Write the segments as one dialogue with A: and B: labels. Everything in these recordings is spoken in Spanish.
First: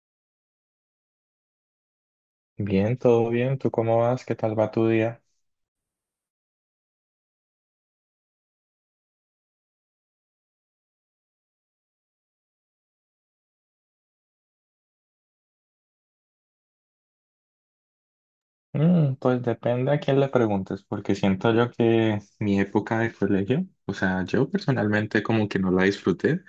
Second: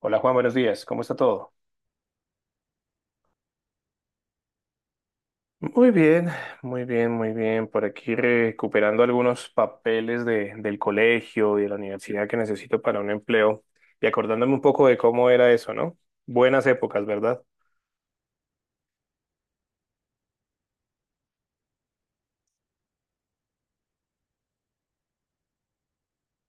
A: Hola Juan, buenos días. ¿Cómo está todo?
B: Bien, todo bien. ¿Tú cómo vas? ¿Qué tal va tu día?
A: Muy bien, muy bien, muy bien. Por aquí recuperando algunos papeles del colegio y de la universidad que necesito para un empleo y acordándome un poco de cómo era eso, ¿no? Buenas épocas, ¿verdad?
B: Pues depende a quién le preguntes, porque siento yo que mi época de colegio, o sea, yo personalmente como que no la disfruté,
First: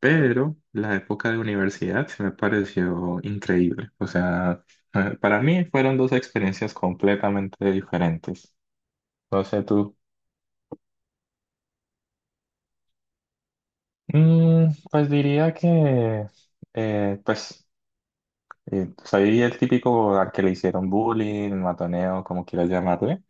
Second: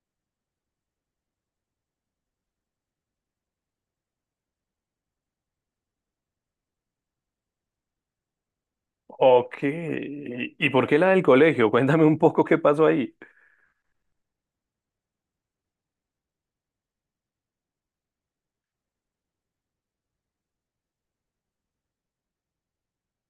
B: pero la época de universidad se me pareció increíble. O sea, para mí fueron dos experiencias completamente diferentes. No
A: Ok.
B: sé tú.
A: ¿Y por qué la del colegio? Cuéntame un poco qué pasó ahí.
B: Pues diría que, pues, soy el típico al que le hicieron bullying, matoneo, como quieras llamarle.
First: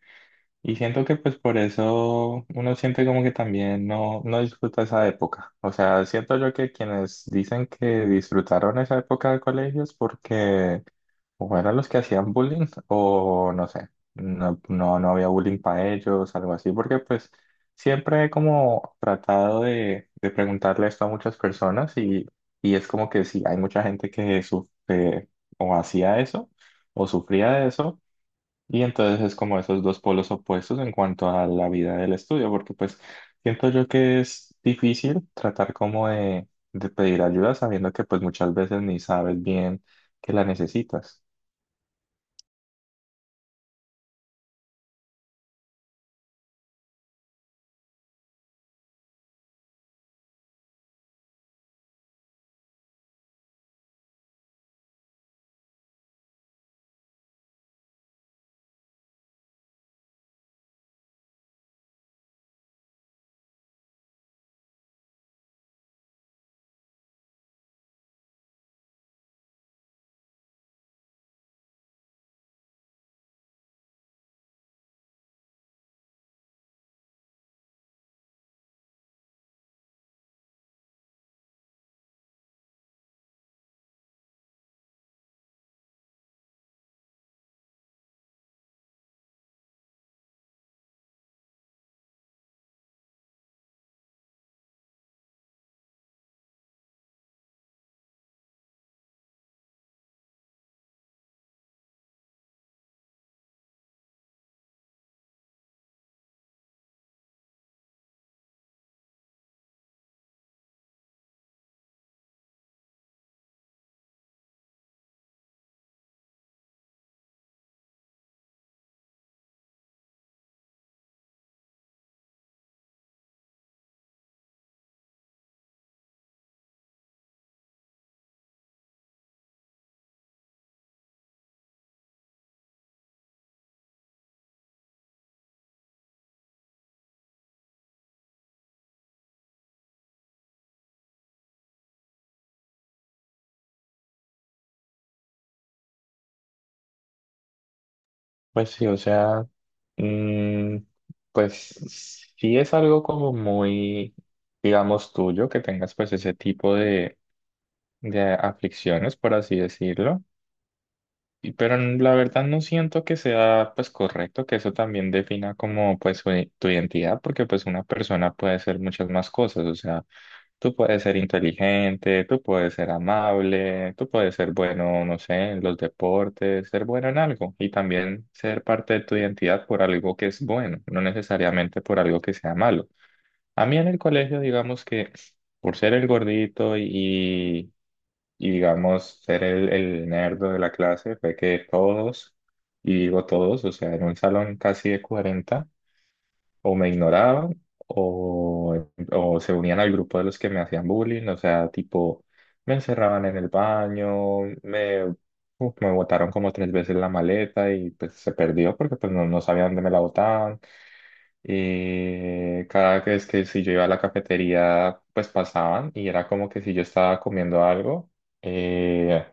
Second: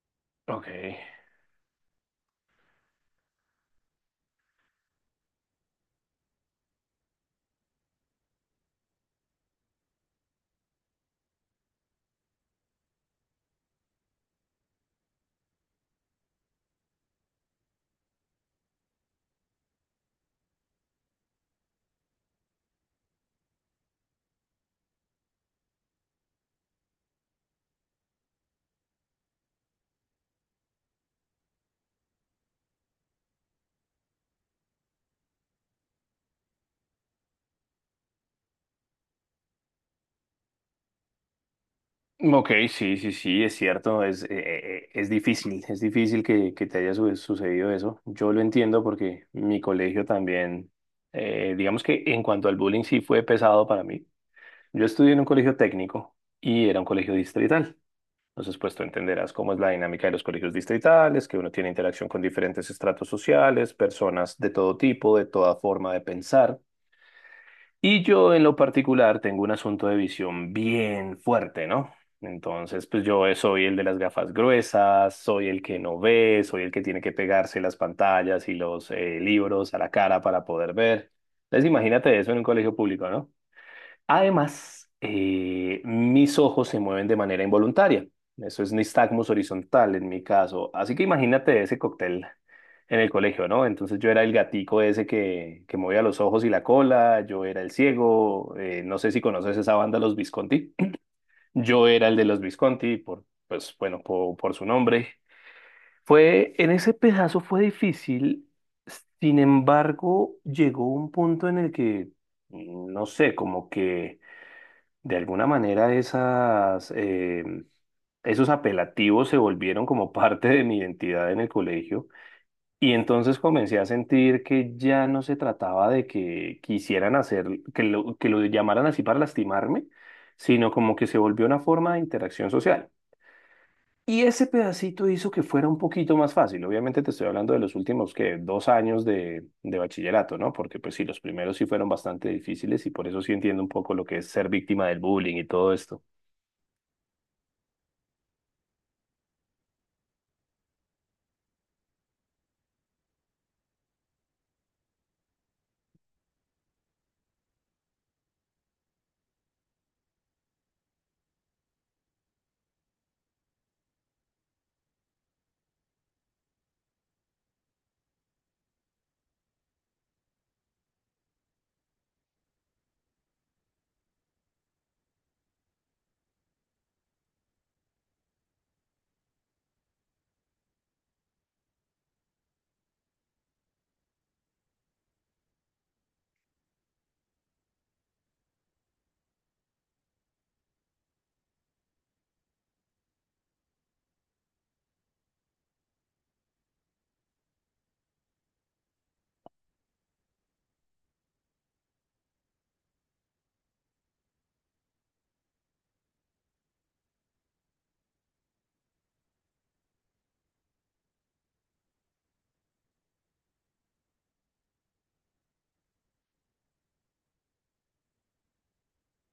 A: Ok.
B: Y siento que pues por eso uno siente como que también no, no disfruta esa época. O sea, siento yo que quienes dicen que disfrutaron esa época de colegio es porque o eran los que hacían bullying o no sé, no, no había bullying para ellos, algo así, porque pues siempre he como tratado de preguntarle esto a muchas personas y es como que sí, hay mucha gente que sufre o hacía eso o sufría de eso y entonces es como esos dos polos opuestos en cuanto a la vida del estudio, porque pues siento yo que es difícil tratar como de pedir ayuda sabiendo que pues muchas veces ni sabes bien que la necesitas.
A: Ok, sí, sí, sí, es cierto, es difícil, es difícil que te haya sucedido eso. Yo lo entiendo porque mi colegio también, digamos que en cuanto al bullying sí fue pesado para mí. Yo estudié en un colegio técnico y era un colegio distrital. Entonces, pues tú entenderás cómo es la dinámica de los colegios distritales, que uno tiene interacción con diferentes estratos sociales, personas de todo tipo, de toda forma de pensar. Y yo en lo particular tengo un asunto de visión bien fuerte, ¿no? Entonces, pues yo soy el de las gafas gruesas, soy el que no ve, soy el que tiene que pegarse las pantallas y los libros a la cara para poder ver. Entonces, imagínate eso en un colegio público, ¿no? Además, mis ojos se mueven de manera involuntaria. Eso es nistagmus horizontal en mi caso. Así que imagínate ese cóctel en el colegio, ¿no? Entonces yo era el gatico ese que movía los ojos y la cola, yo era el ciego, no sé si conoces esa banda Los Visconti. Yo era el de los Visconti por, pues bueno, por, su nombre. Fue, en ese pedazo fue difícil, sin embargo, llegó un punto en el que, no sé, como que de alguna manera esos apelativos se volvieron como parte de mi identidad en el colegio y entonces comencé a sentir que ya no se trataba de que quisieran hacer, que lo llamaran así para lastimarme, sino como que se volvió una forma de interacción social. Y ese pedacito hizo que fuera un poquito más fácil. Obviamente te estoy hablando de los últimos que 2 años de bachillerato, ¿no? Porque pues sí, los primeros sí fueron bastante difíciles y por eso sí entiendo un poco lo que es ser víctima del bullying y todo esto.
B: Pues sí, o sea, mm, pues sí es algo como muy, digamos, tuyo que tengas pues ese tipo de aflicciones, por así decirlo. Pero la verdad no siento que sea pues correcto que eso también defina como pues tu identidad, porque pues una persona puede ser muchas más cosas, o sea, tú puedes ser inteligente, tú puedes ser amable, tú puedes ser bueno, no sé, en los deportes, ser bueno en algo y también ser parte de tu identidad por algo que es bueno, no necesariamente por algo que sea malo. A mí en el colegio digamos que por ser el gordito y digamos ser el nerdo de la clase fue que todos, y digo todos, o sea, en un salón casi de 40 o me ignoraban o se unían al grupo de los que me hacían bullying, o sea, tipo, me encerraban en el baño, me, uf, me botaron como tres veces la maleta y pues se perdió porque pues no, no sabía dónde me la botaban. Y cada vez que si yo iba a la cafetería, pues pasaban y era como que si yo estaba comiendo algo, eh,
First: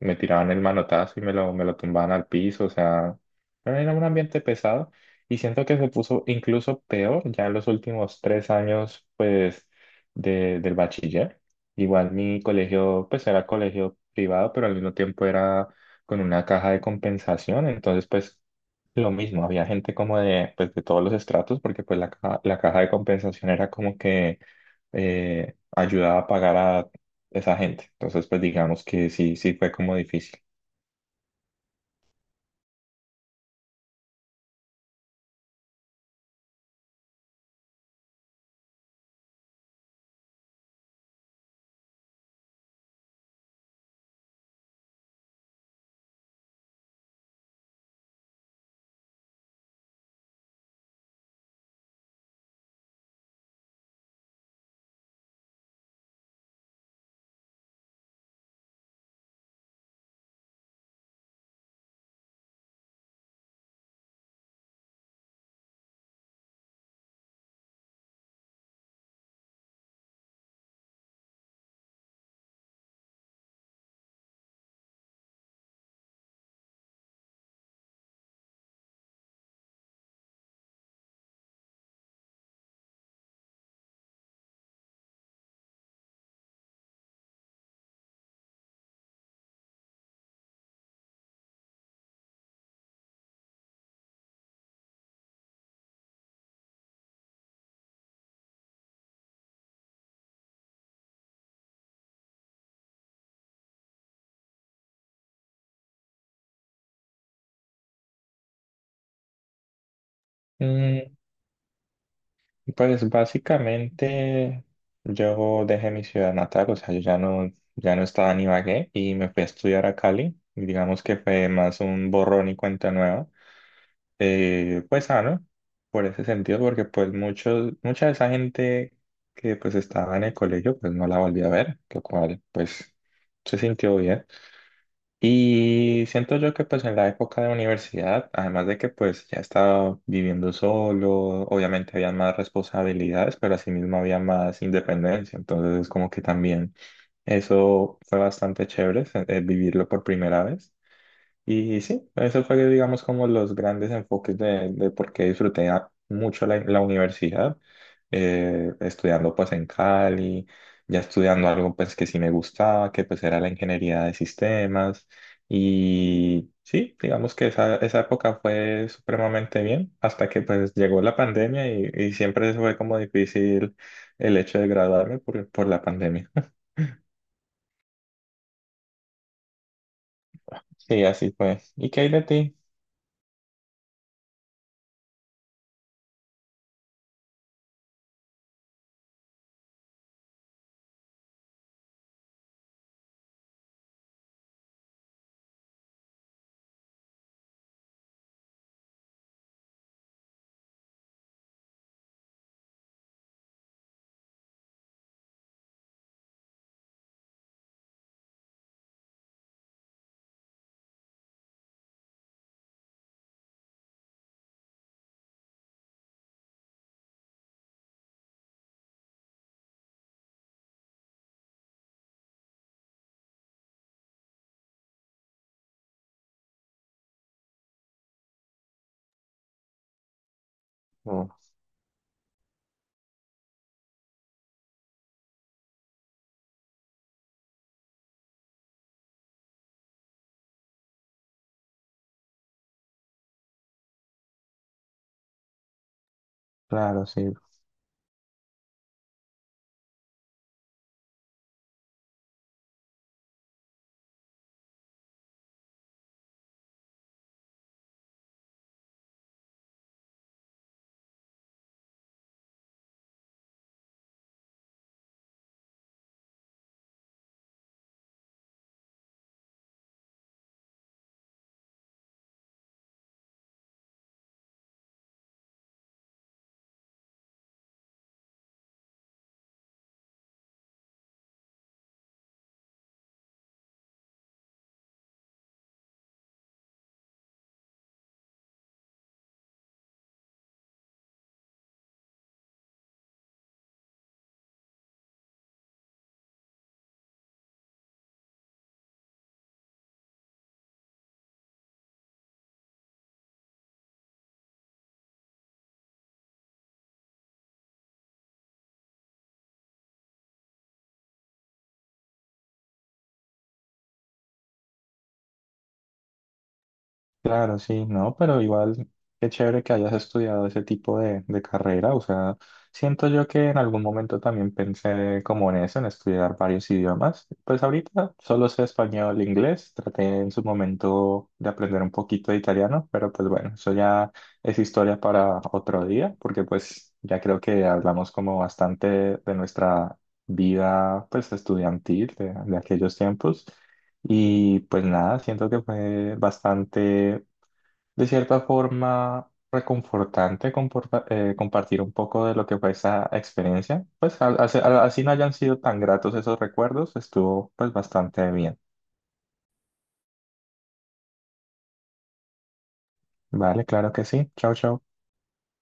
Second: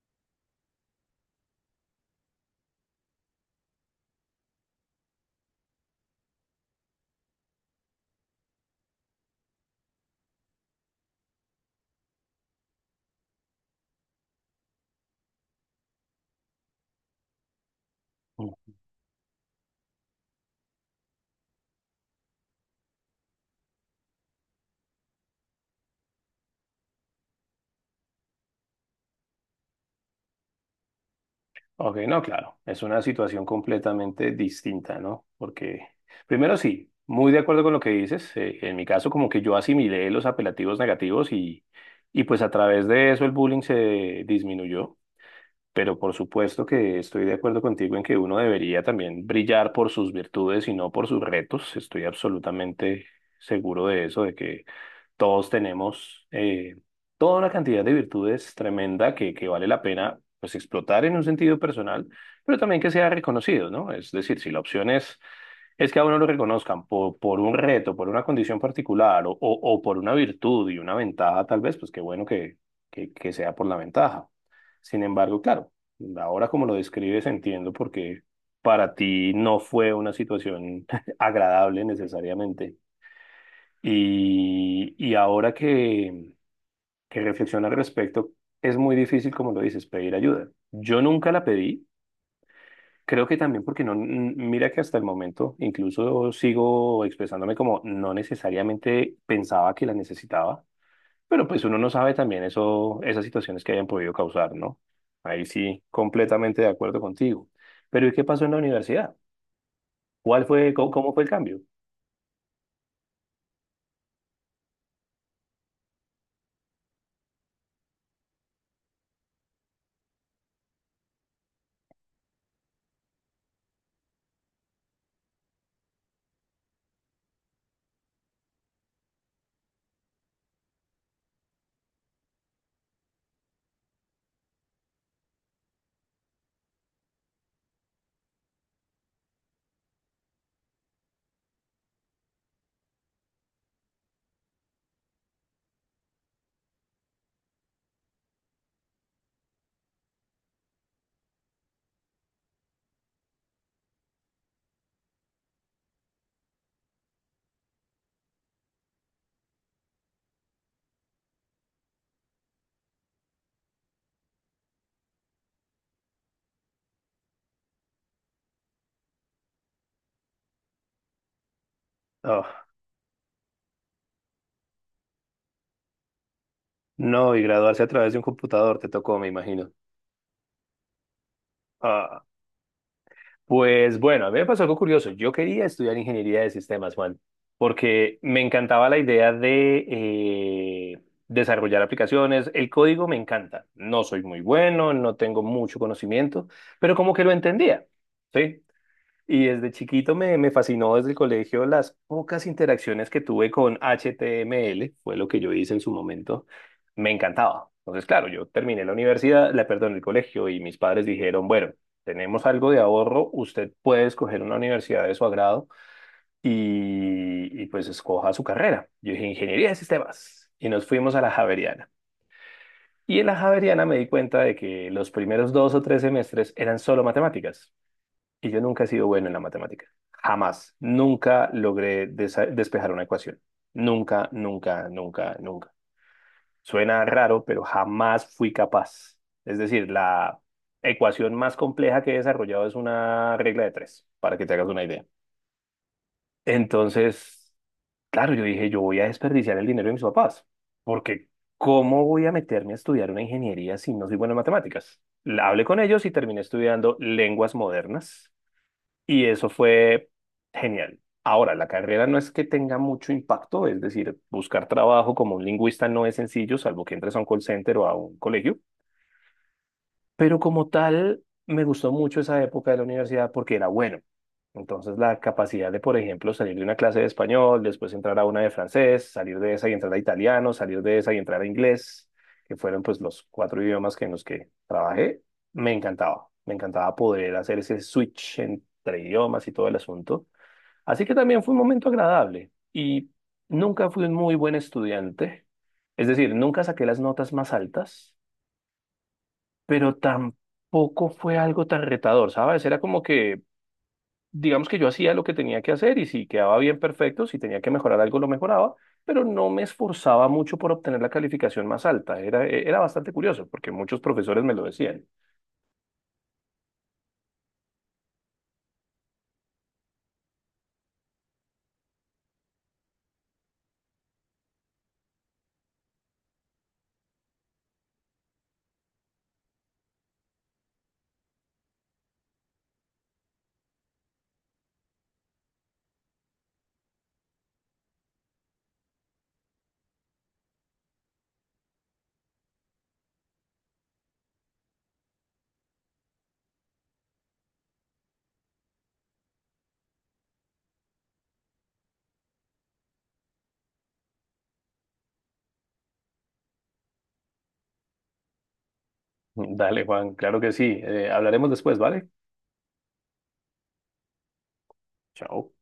B: me tiraban el manotazo y me lo tumbaban al piso. O sea, bueno, era un ambiente pesado y siento que se puso incluso peor ya en los últimos tres años, pues, del bachiller. Igual mi colegio, pues era colegio privado, pero al mismo tiempo era con una caja de compensación. Entonces, pues lo mismo, había gente como de, pues, de todos los estratos, porque pues la caja de compensación era como que ayudaba a pagar a esa gente. Entonces, pues digamos que sí, sí fue como difícil.
A: Ok, no, claro, es una situación completamente distinta, ¿no? Porque, primero sí, muy de acuerdo con lo que dices, en mi caso como que yo asimilé los apelativos negativos y pues a través de eso el bullying se disminuyó, pero por supuesto que estoy de acuerdo contigo en que uno debería también brillar por sus virtudes y no por sus retos, estoy absolutamente seguro de eso, de que todos tenemos toda una cantidad de virtudes tremenda que vale la pena pues explotar en un sentido personal, pero también que sea reconocido, ¿no? Es decir, si la opción es que a uno lo reconozcan por un reto, por una condición particular o por una virtud y una ventaja, tal vez, pues qué bueno que sea por la ventaja. Sin embargo, claro, ahora como lo describes entiendo porque para ti no fue una situación agradable necesariamente. Y ahora que reflexiono al respecto, es muy difícil, como lo dices, pedir ayuda. Yo nunca la pedí, creo que también porque no, mira que hasta el momento incluso sigo expresándome como no necesariamente pensaba que la necesitaba, pero pues uno no sabe también eso, esas situaciones que hayan podido causar, ¿no? Ahí sí, completamente de acuerdo contigo. Pero ¿y qué pasó en la universidad? ¿Cuál fue, cómo, cómo
B: Mm,
A: fue el cambio?
B: pues básicamente yo dejé mi ciudad natal, o sea, yo ya no, ya no estaba en Ibagué y me fui a estudiar a Cali. Y digamos que fue más un borrón y cuenta nueva. Pues sano por ese sentido, porque pues muchos, mucha de esa gente que pues estaba en el colegio, pues no la volví a ver, lo cual pues se sintió bien. Y siento yo que pues en la época de universidad, además de que pues ya estaba viviendo solo, obviamente había más responsabilidades, pero asimismo había más independencia, entonces como que también eso fue bastante chévere, vivirlo por primera vez. Y sí, eso fue, digamos, como los grandes enfoques de por qué disfruté mucho la universidad, estudiando pues en Cali, ya estudiando algo pues que sí me gustaba, que pues era la ingeniería de sistemas. Y sí, digamos que esa época fue supremamente bien, hasta que pues llegó la pandemia y siempre
A: Ah,
B: fue como difícil el hecho de graduarme por la pandemia.
A: no, y graduarse a través de un computador te tocó, me imagino.
B: Sí, así fue. ¿Y qué hay
A: Ah.
B: de ti?
A: Pues bueno, a mí me pasó algo curioso. Yo quería estudiar ingeniería de sistemas, Juan, porque me encantaba la idea de eh, desarrollar aplicaciones. El código me encanta. No soy muy bueno, no tengo mucho conocimiento, pero como que lo entendía. ¿Sí? Y desde chiquito me fascinó desde el colegio las pocas interacciones que tuve con HTML, fue lo que yo hice en su momento, me encantaba. Entonces, claro, yo terminé la universidad, la, perdón, el colegio y mis padres dijeron, bueno, tenemos algo de ahorro, usted puede escoger una universidad de su agrado y pues escoja su carrera. Yo dije, ingeniería de sistemas y nos fuimos a la Javeriana. Y en la Javeriana me di cuenta de que los primeros 2 o 3 semestres eran solo matemáticas. Y yo nunca he sido bueno en la matemática. Jamás.
B: Oh,
A: Nunca logré despejar una ecuación. Nunca, nunca, nunca, nunca. Suena raro, pero jamás fui capaz. Es decir, la ecuación más compleja que he desarrollado es una regla de tres, para que te hagas una idea.
B: claro, sí.
A: Entonces, claro, yo dije, yo voy a desperdiciar el dinero de mis papás, porque ¿cómo voy a meterme a estudiar una ingeniería si no soy bueno en matemáticas? Hablé con ellos y terminé estudiando lenguas modernas y eso fue genial. Ahora, la carrera no es que tenga mucho impacto, es decir, buscar trabajo como un lingüista no es sencillo, salvo que entres a un call center o a un colegio, pero como tal, me gustó mucho esa época de la universidad porque era bueno. Entonces, la capacidad de, por ejemplo, salir de una clase de español, después entrar a una de francés, salir de esa y entrar a italiano, salir de esa y entrar a inglés, que fueron pues los cuatro idiomas que en los que trabajé, me encantaba. Me encantaba poder hacer ese switch entre idiomas y todo el asunto. Así que también fue un momento agradable y nunca fui un muy buen estudiante. Es decir, nunca saqué las notas más altas pero tampoco fue algo tan retador, ¿sabes? Era como que, digamos que yo hacía lo que tenía que hacer y si quedaba bien perfecto, si tenía que mejorar algo, lo mejoraba, pero no me esforzaba mucho por obtener la calificación más alta. Era bastante curioso porque muchos profesores me lo decían.
B: Claro, sí, no, pero igual qué chévere que hayas estudiado ese tipo de carrera. O sea, siento yo que en algún momento también pensé como en eso, en estudiar varios idiomas. Pues ahorita solo sé español e inglés. Traté en su momento de aprender un poquito de italiano, pero pues bueno, eso ya es historia para otro día, porque pues ya creo que hablamos como bastante de nuestra vida pues estudiantil de aquellos tiempos. Y pues nada, siento que fue bastante de cierta forma reconfortante compartir un poco de lo que fue esa experiencia. Pues así no hayan sido tan gratos esos recuerdos, estuvo pues bastante bien.
A: Dale, Juan, claro que sí. Hablaremos después, ¿vale?
B: Vale, claro que sí. Chao, chao.
A: Chao.